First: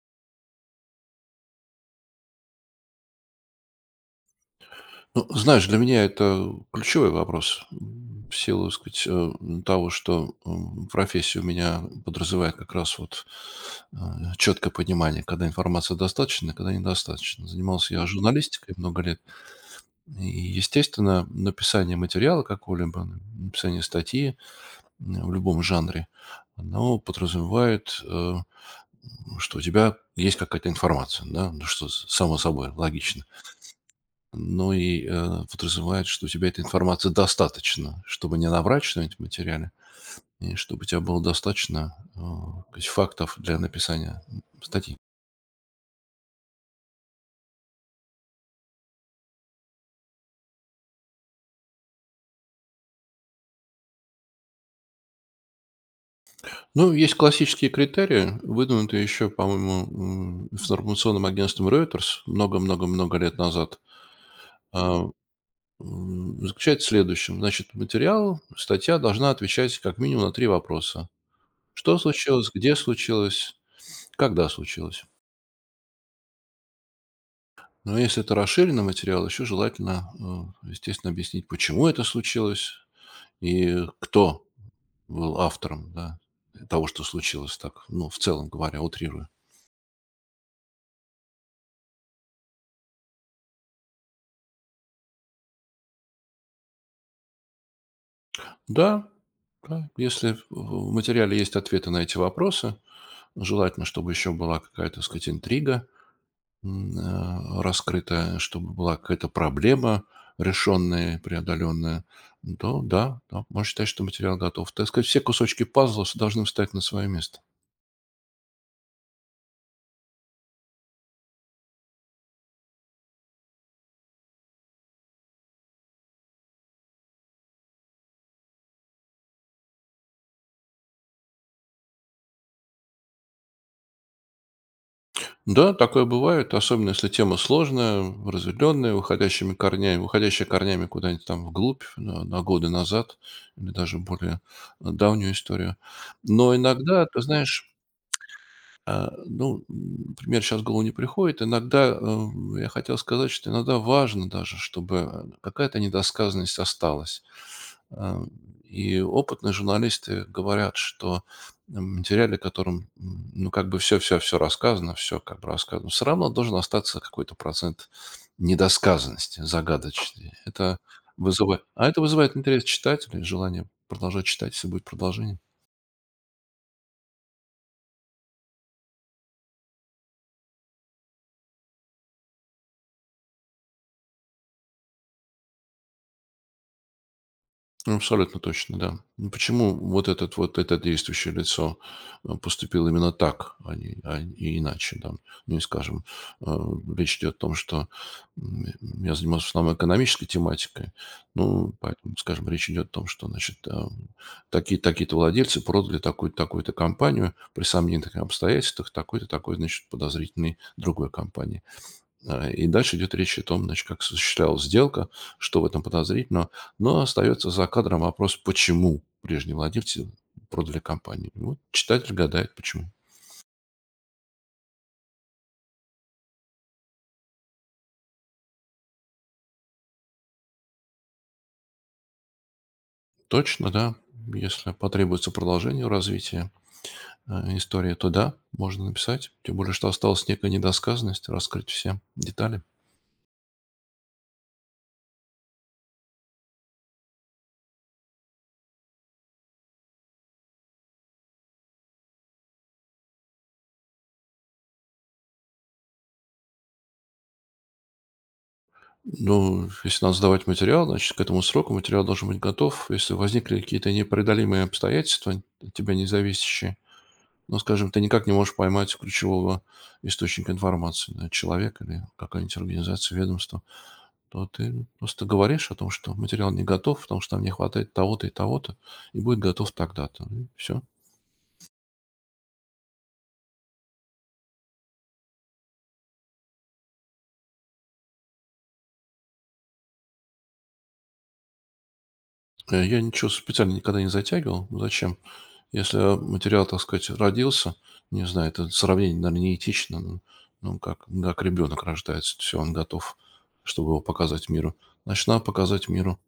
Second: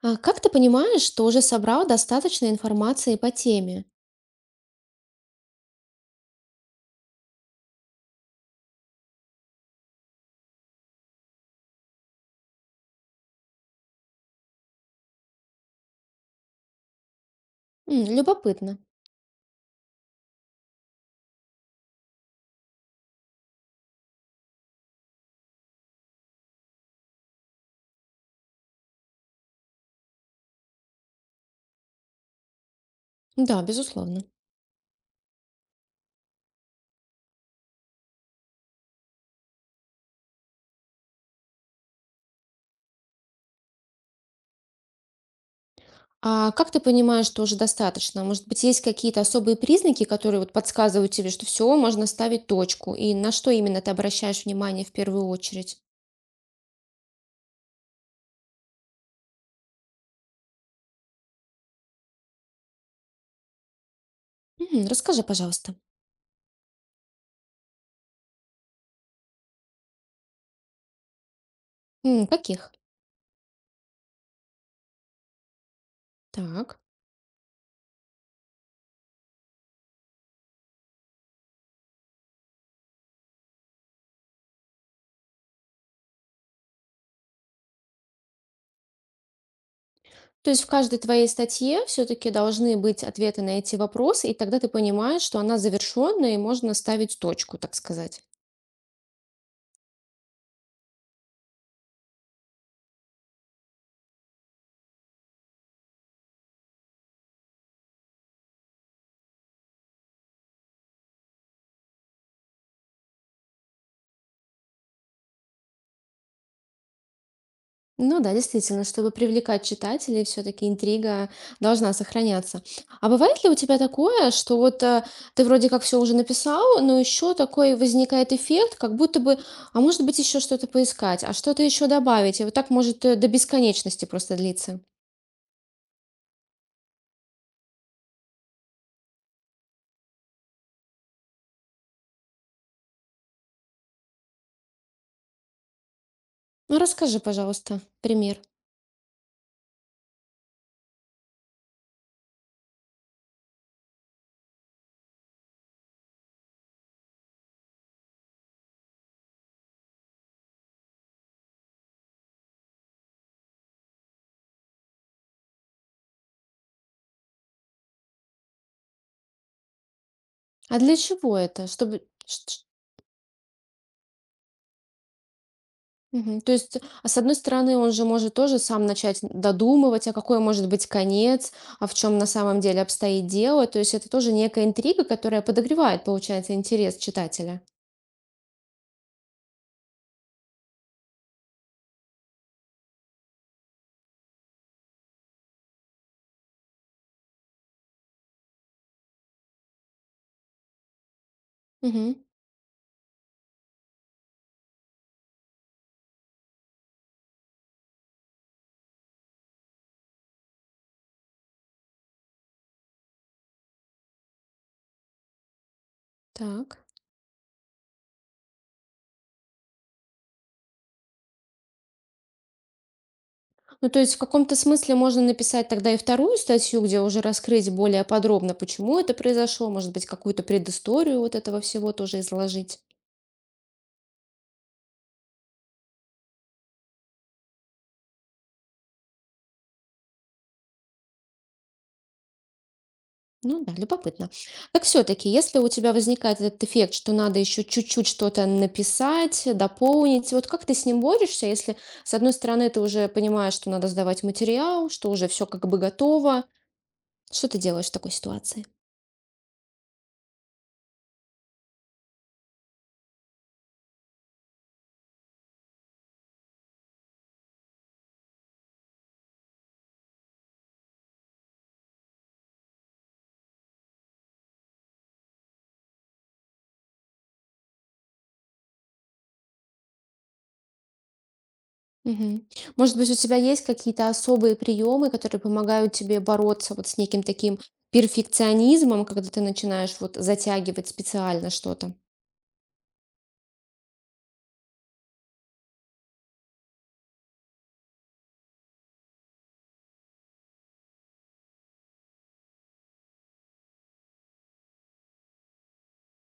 А как ты понимаешь, что уже собрал достаточно информации по теме? Ну, знаешь, для меня это ключевой вопрос. В силу, так сказать, того, что профессия у меня подразумевает как раз вот четкое понимание, когда информация достаточна, когда недостаточно. Занимался я журналистикой Любопытно. много лет. И, естественно, написание материала какого-либо, написание статьи в любом жанре, оно подразумевает, что у тебя есть какая-то информация, да, ну что само собой, логично, Да, безусловно. но и, подразумевает, что у тебя этой информации достаточно, чтобы не наврать что-нибудь в материале, и чтобы у тебя было достаточно, то есть, фактов для написания статьи. А как ты понимаешь, что уже достаточно? Может быть, есть какие-то особые признаки, которые вот подсказывают тебе, что все, можно ставить точку? И на что именно ты обращаешь внимание в первую очередь? Ну, есть классические критерии, выдвинутые еще, по-моему, информационным агентством Reuters много-много-много лет назад. Мгм, А, расскажи, пожалуйста. Заключается в следующем. Значит, материал, статья должна отвечать как минимум на 3 вопроса: что случилось, Каких? где случилось, когда случилось. Так. Но если это расширенный материал, еще желательно, естественно, объяснить, почему это случилось и кто был автором, да, того, что случилось, так, ну, в целом говоря, утрирую. То есть в каждой твоей статье все-таки должны быть ответы на эти вопросы, и тогда ты понимаешь, что она завершенная, и можно ставить точку, так сказать. Да, да, если в материале есть ответы на эти вопросы, желательно, чтобы еще была какая-то, так сказать, интрига раскрытая, чтобы была какая-то проблема решенная, преодоленная, то да, да, можно считать, что материал готов. Так сказать, все кусочки пазла должны встать на свое место. Ну да, действительно, чтобы привлекать читателей, все-таки интрига должна сохраняться. А бывает ли у тебя такое, что вот ты вроде как все уже написал, но еще такой возникает эффект, как будто бы, а может быть еще что-то поискать, а что-то еще добавить, и вот так может до бесконечности просто длиться. Да, такое бывает, особенно если тема сложная, разветвленная, выходящими корнями, выходящая корнями куда-нибудь там вглубь, на годы назад, или даже более давнюю историю. Но Ну иногда, расскажи, ты знаешь, пожалуйста, пример. Ну, например, сейчас в голову не приходит. Иногда, я хотел сказать, что иногда важно даже, чтобы какая-то недосказанность осталась. А, и опытные журналисты говорят, что в материале, которым, ну, как бы, все-все-все рассказано, все как бы рассказано, все равно должен остаться какой-то процент недосказанности, загадочности. Это А для чего вызывает... это? А это Чтобы вызывает интерес читателей, желание продолжать читать, если будет продолжение. Мгм. То есть, а с одной стороны, он же может тоже сам начать додумывать, а какой может быть конец, а в чем на самом деле обстоит дело. То есть это тоже некая интрига, которая подогревает, получается, интерес читателя. Ну, абсолютно точно, да. Ну, почему вот это действующее лицо поступило именно так, а не иначе, да? Ну, и скажем, э, речь идет о том, что я занимался в основном экономической тематикой, ну, Мгм. поэтому, скажем, речь идет о том, что, значит, такие, такие-то владельцы продали такую-то, такую-то компанию при сомнительных обстоятельствах такой-то, такой, значит, подозрительной другой компании. И дальше идет речь о том, значит, как осуществлялась сделка, что в этом подозрительного. Так. Но остается за кадром вопрос, почему прежние владельцы продали компанию. И вот читатель гадает, почему. Ну, то есть в каком-то смысле можно написать тогда и вторую статью, где уже раскрыть более подробно, почему это произошло, может быть, какую-то предысторию вот этого всего тоже изложить. Точно, да. Если потребуется продолжение развития истории, то да, можно написать. Тем более, что осталась некая недосказанность, раскрыть все детали. Ну да, любопытно. Так все-таки, если у тебя возникает этот эффект, что надо еще чуть-чуть что-то написать, дополнить, вот как ты с ним борешься, если, с одной стороны, ты уже понимаешь, что надо сдавать материал, что уже все как бы готово, что ты делаешь в такой ситуации? Ну, если надо сдавать материал, значит, к этому сроку материал должен быть готов. Если возникли какие-то непреодолимые обстоятельства, от тебя не зависящие, ну, скажем, ты никак не можешь поймать ключевого источника информации, да, человек или какая-нибудь организация, ведомство, то ты просто говоришь о том, что материал не готов, потому что там не хватает того-то и того-то, и будет готов тогда-то. И все. Мгм. Может быть, у тебя есть какие-то особые приемы, которые помогают тебе бороться вот с неким таким перфекционизмом, когда ты начинаешь вот затягивать специально что-то? Я ничего специально никогда не затягивал. Ну, зачем? Если материал, так сказать, родился, не знаю, это сравнение, наверное, неэтично, но, ну, как ребенок рождается, все, он готов, чтобы его показать миру. Значит, надо показать миру.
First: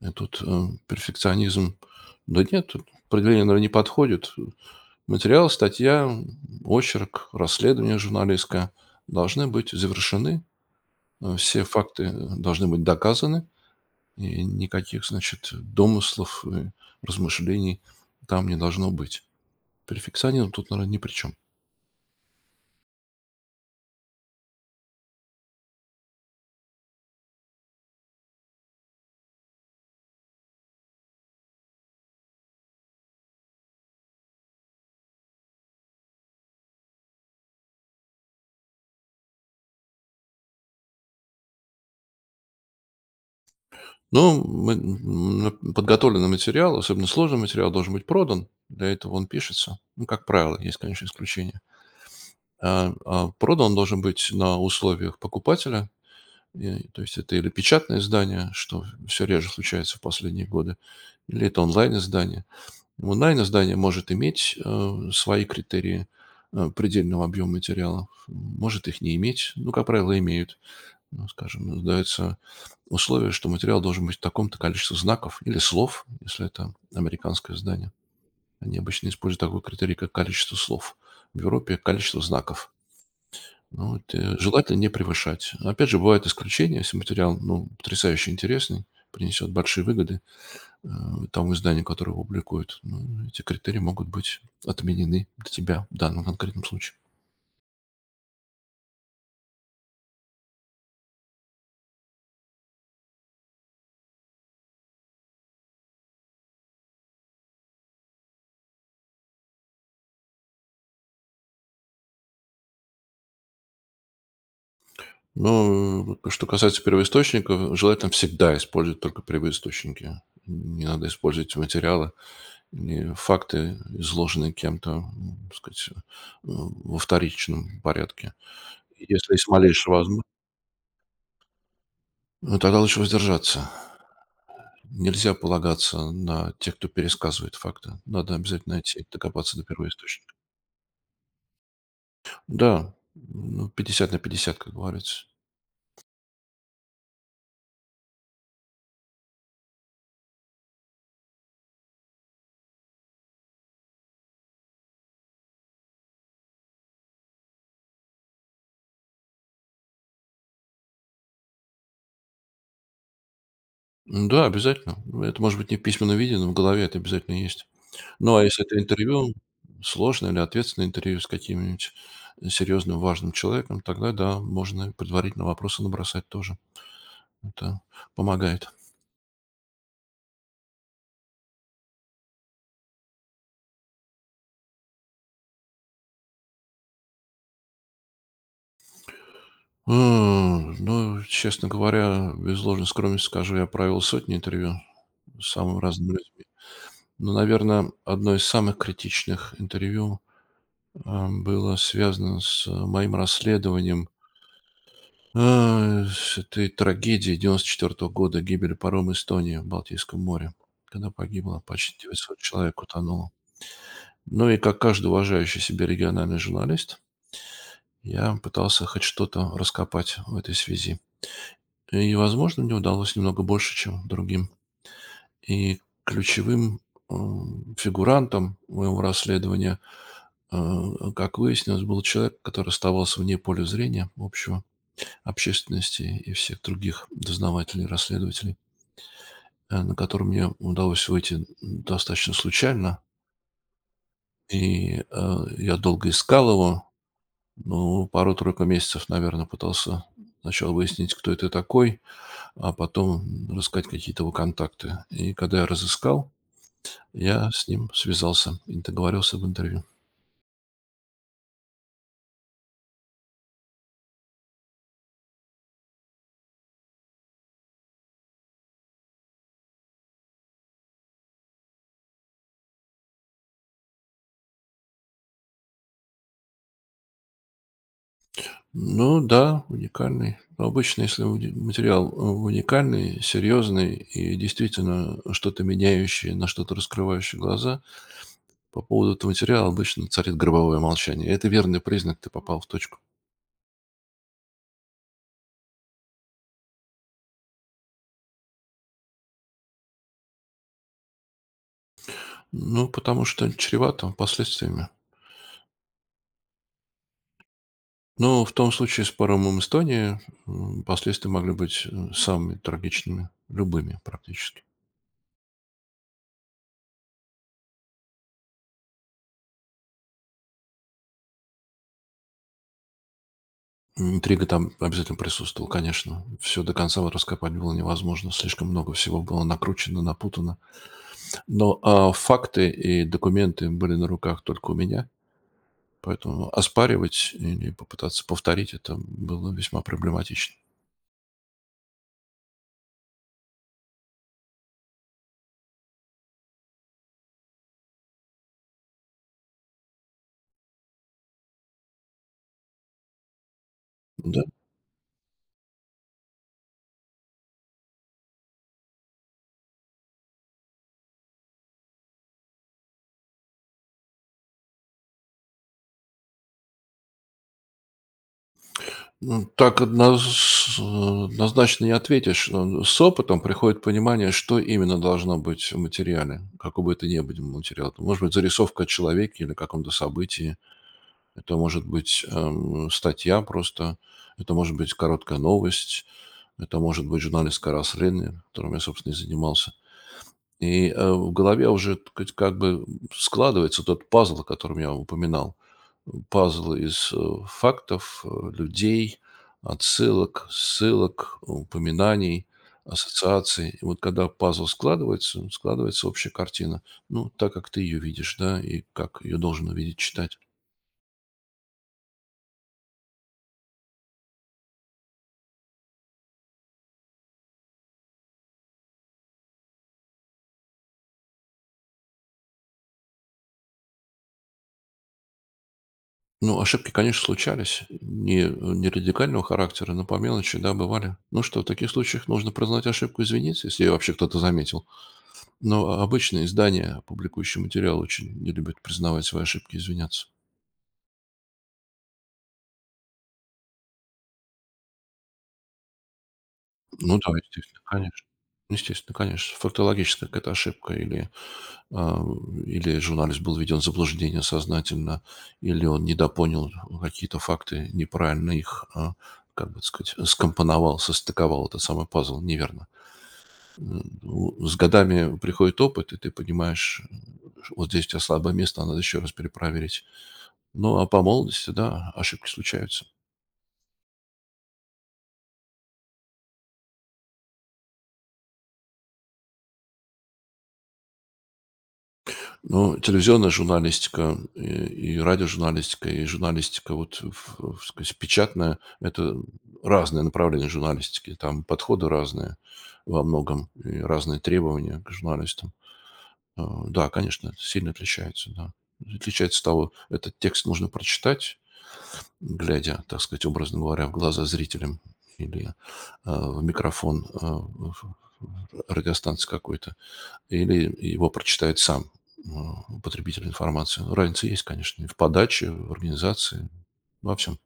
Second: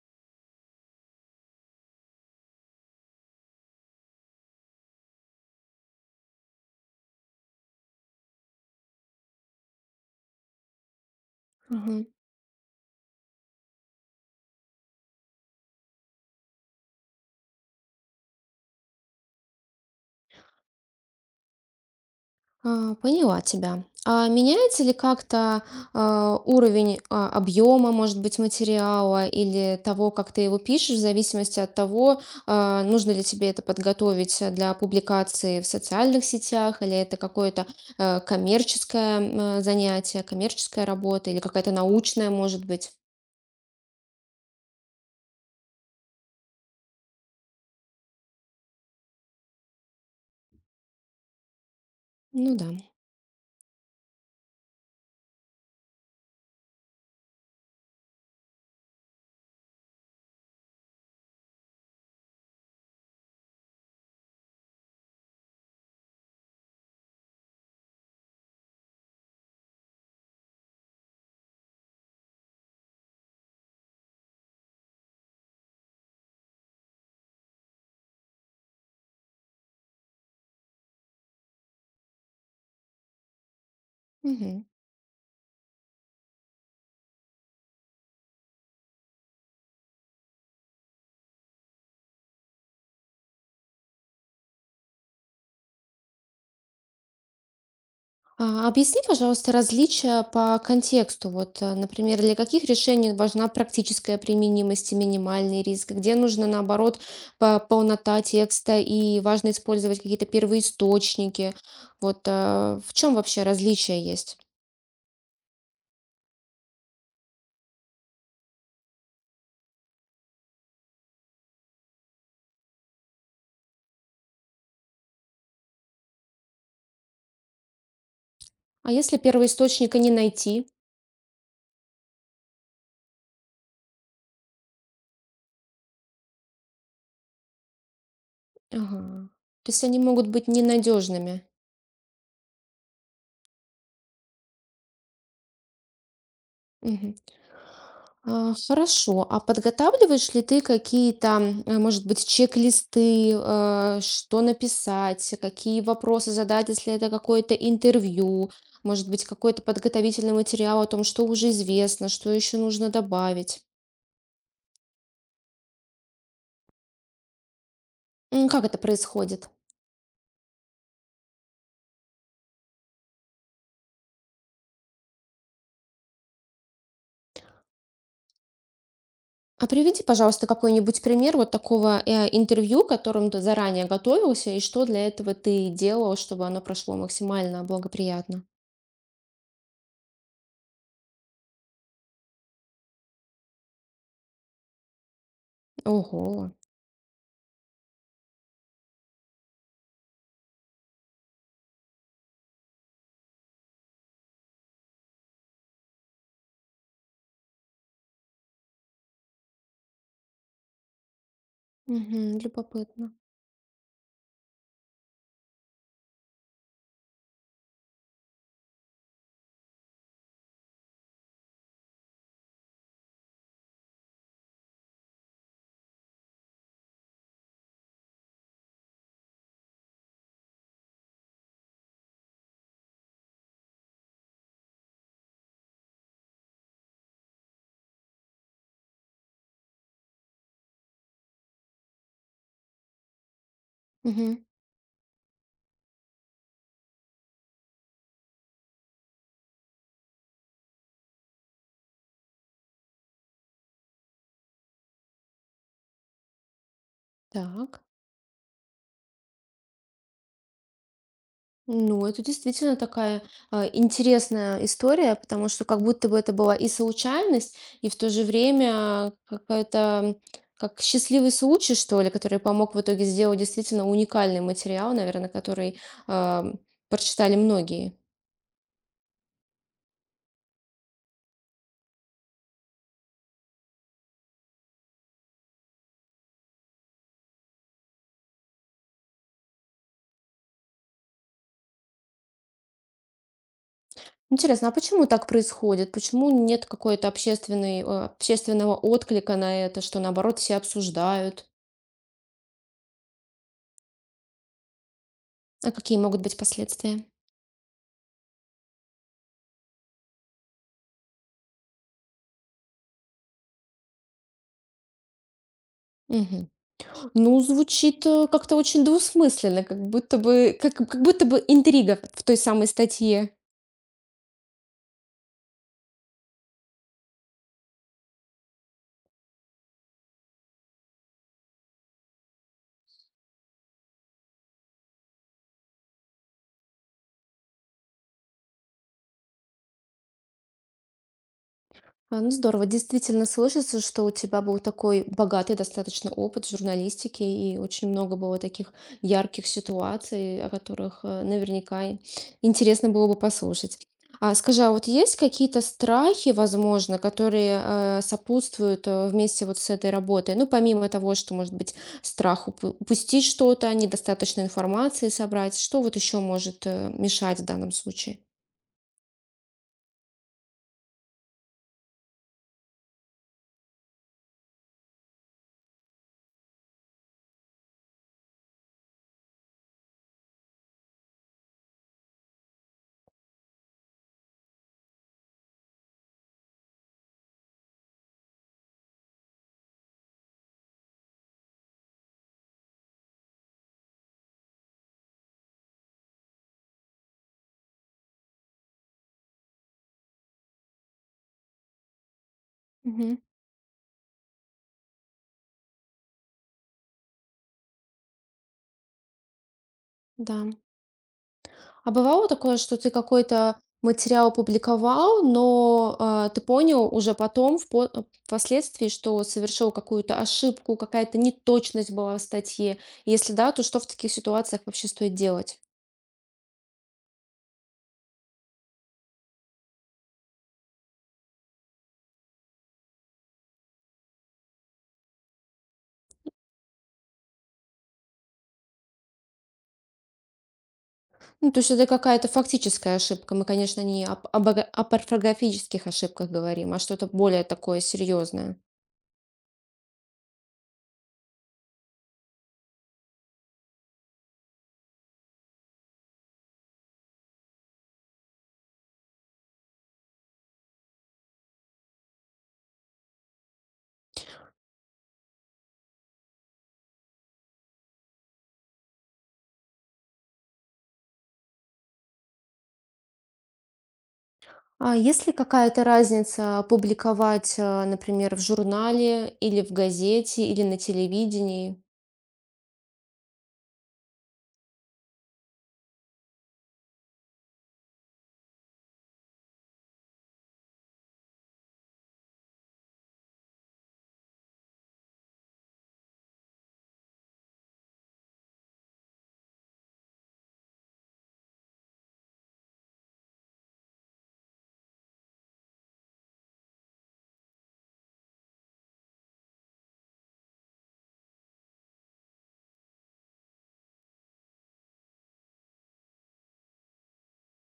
Этот, перфекционизм. Да нет, тут определение, наверное, не подходит. Материал, статья, очерк, расследование журналистское должны быть завершены. Все факты должны быть доказаны, и никаких, значит, домыслов и размышлений там не должно быть. Перфекционизм тут, наверное, ни при чем. Поняла тебя. А меняется ли как-то уровень объема, может быть, материала или того, как ты его пишешь, в зависимости от того, нужно ли тебе это подготовить для публикации в социальных сетях, или это какое-то коммерческое занятие, коммерческая работа, или какая-то научная, может быть? Но мы, подготовленный материал, особенно сложный материал, должен быть продан. Для этого он пишется. Ну, как правило, есть, конечно, исключения. Ну да. А продан он должен быть на условиях покупателя. И, то есть, это или печатное издание, что все реже случается в последние годы, или это онлайн-издание. Онлайн-издание может иметь свои критерии предельного объема материала, может их не иметь, ну, как правило, имеют. Ну, скажем, дается условие, что материал должен быть в таком-то количестве знаков или слов, если это американское издание. Они обычно используют такой критерий, как количество слов. В Европе — количество знаков. Ну, вот, желательно не превышать. Опять же, бывают исключения: если материал, ну, потрясающе интересный, принесет большие выгоды э, тому изданию, которое его публикует, ну, эти критерии могут быть отменены для тебя в данном конкретном случае. Объясни, пожалуйста, различия по контексту. Вот, например, для каких решений важна практическая применимость и минимальный риск, где нужно, наоборот, полнота текста и важно использовать какие-то первоисточники. Вот, в чем вообще различия есть? Но вот что касается первоисточников, желательно всегда использовать только первоисточники. Не надо использовать материалы или факты, изложенные кем-то, так сказать, во вторичном порядке. А если Если есть малейшая первоисточника не возможность, найти? ну, тогда лучше воздержаться. Нельзя полагаться на тех, кто пересказывает факты. Надо обязательно найти, Ага. докопаться до То есть они могут первоисточника. быть ненадежными. Да, ну, 50 на 50, как говорится. Хорошо. А подготавливаешь ли ты какие-то, может быть, чек-листы, что написать, какие вопросы задать, если это какое-то интервью, может быть, какой-то подготовительный материал о том, что уже известно, что еще нужно добавить? Да, обязательно. Ну, это может быть не в письменном виде, но в голове это обязательно есть. Ну, а Как если это это интервью, происходит? сложное или ответственное интервью с каким-нибудь серьезным, важным человеком, тогда, да, можно предварительно вопросы набросать тоже. Это помогает. А приведи, пожалуйста, какой-нибудь пример вот такого интервью, к которому ты заранее готовился, и что для этого ты делал, чтобы оно прошло максимально благоприятно. Ну, честно говоря, без ложной скромности скажу, я провел сотни интервью с самым разным людям. Ого. Ну, наверное, одно из самых критичных интервью было связано с, моим расследованием, с этой трагедии 94 года, гибели парома «Эстония» в Балтийском море, когда погибло почти Мгм, 900 человек, любопытно. утонуло. Ну и как каждый уважающий себя региональный журналист, я пытался хоть что-то раскопать в этой связи. И, возможно, мне удалось немного больше, чем другим. И ключевым, фигурантом моего расследования, как выяснилось, был человек, который оставался вне поля зрения общего, общественности и всех других дознавателей, расследователей, на который мне удалось выйти достаточно случайно. Мгм. И я долго искал его, ну, пару-тройку месяцев, наверное, пытался сначала выяснить, кто это такой, а потом рассказать какие-то его контакты. И когда я разыскал, я с Так. ним связался и договорился об интервью. Ну, это действительно такая интересная история, потому что как будто бы это была и случайность, и в то же время какая-то как счастливый случай, что ли, который помог в итоге сделать действительно уникальный материал, наверное, который а, прочитали многие. Ну да, уникальный. Обычно, если материал уникальный, серьезный и действительно что-то меняющее, на что-то раскрывающее глаза, по поводу этого материала обычно царит гробовое молчание. Это верный признак, ты попал в точку. Интересно, а почему так происходит? Почему нет какой-то общественной, общественного отклика на это, что наоборот все обсуждают? Ну, потому что чревато последствиями. А какие могут быть последствия? Но в том случае с паромом Эстонии последствия могли быть самыми трагичными, любыми практически. Ну, звучит, как-то очень двусмысленно, как будто бы интрига в той самой статье. Интрига там обязательно присутствовала, конечно. Все до конца вот раскопать было невозможно. Слишком много всего было накручено, напутано. Но, факты и документы были на руках только у меня, поэтому оспаривать или попытаться повторить это было весьма проблематично. Ну, здорово. Действительно слышится, что у тебя был такой богатый достаточно опыт в журналистике, и очень много было таких ярких ситуаций, о которых наверняка и интересно было бы послушать. А Да. скажи, а вот есть какие-то страхи, возможно, которые сопутствуют вместе вот с этой работой? Ну, помимо того, что, может быть, страх упустить что-то, недостаточно информации собрать, что вот еще может мешать в данном случае? Ну, так однозначно не ответишь. С опытом приходит понимание, что именно должно быть в материале, какой бы это ни был материал. Это может быть зарисовка о человеке или каком-то событии, это может быть, статья просто, это может быть короткая новость, это может быть журналистское расследование, которым я, собственно, и занимался. И, в голове уже, так сказать, как бы складывается тот пазл, о котором я упоминал. Пазл из, фактов, людей, отсылок, ссылок, упоминаний, Мгм. ассоциаций. И вот когда пазл складывается, складывается общая картина. Ну, так, как ты ее видишь, да, и как ее должен увидеть читать. Да. А бывало такое, что ты какой-то материал опубликовал, но ты понял уже потом, впоследствии, что совершил какую-то ошибку, какая-то неточность была в статье? Если да, то что в таких ситуациях вообще стоит делать? Ну, ошибки, конечно, случались. Не радикального характера, но по мелочи, да, бывали. Ну что, в таких случаях нужно признать ошибку, извиниться, если ее вообще кто-то заметил. Но обычно издания, публикующие материал, очень не любят признавать свои ошибки и извиняться. Ну, то есть это какая-то фактическая ошибка. Мы, конечно, не об, об ора- об орфографических ошибках говорим, а что-то Ну да, более такое естественно, конечно. серьезное. Естественно, конечно. Фактологическая какая-то ошибка, или, а, или журналист был введен в заблуждение сознательно, или он недопонял какие-то факты, неправильно их, как бы, так сказать, скомпоновал, состыковал этот самый пазл неверно. Ну, с годами приходит опыт, и ты понимаешь: вот здесь у тебя слабое место, а надо еще раз перепроверить. Ну, а по молодости, да, ошибки случаются. А есть ли какая-то разница публиковать, например, в журнале или в газете или на телевидении? Ну, телевизионная журналистика, и радиожурналистика, и журналистика, вот, ф ф сказать, печатная — это разные направления журналистики. Там подходы разные во многом и разные требования к журналистам. Да, конечно, это сильно отличается, да. Отличается от того, этот текст нужно прочитать, глядя, так сказать, образно говоря, в глаза зрителям или, в микрофон, в радиостанции какой-то. Или его прочитает сам, потребитель информации. Ну, разница есть, конечно, и в подаче, в организации, во всем.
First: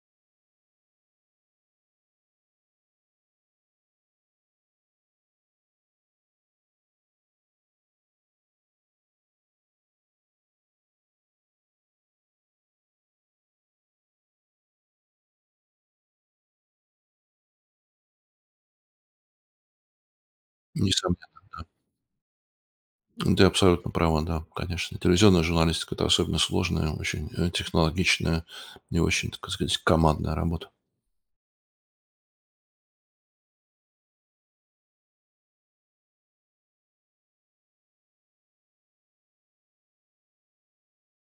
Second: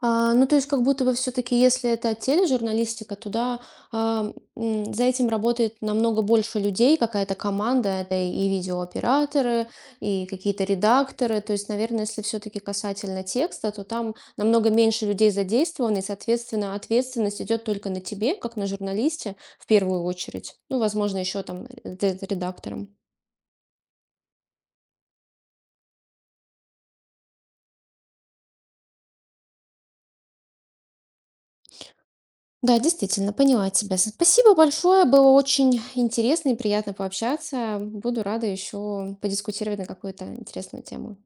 Ну, то есть как будто бы все таки если это тележурналистика, туда, за этим работает намного больше людей, какая-то команда. Это и видеооператоры, и какие-то редакторы. То есть, наверное, если все таки касательно текста, то там намного меньше людей задействовано, и, соответственно, ответственность идет только на тебе, как на журналисте, в первую очередь. Ну, возможно, еще Несомненно, да. там ре редактором. Ну, ты абсолютно права, да, конечно. Телевизионная журналистика — это особенно сложная, очень технологичная и очень, так сказать, командная работа. Да, действительно, поняла тебя. Спасибо большое, было очень интересно и приятно пообщаться. Буду рада еще подискутировать на какую-то интересную тему.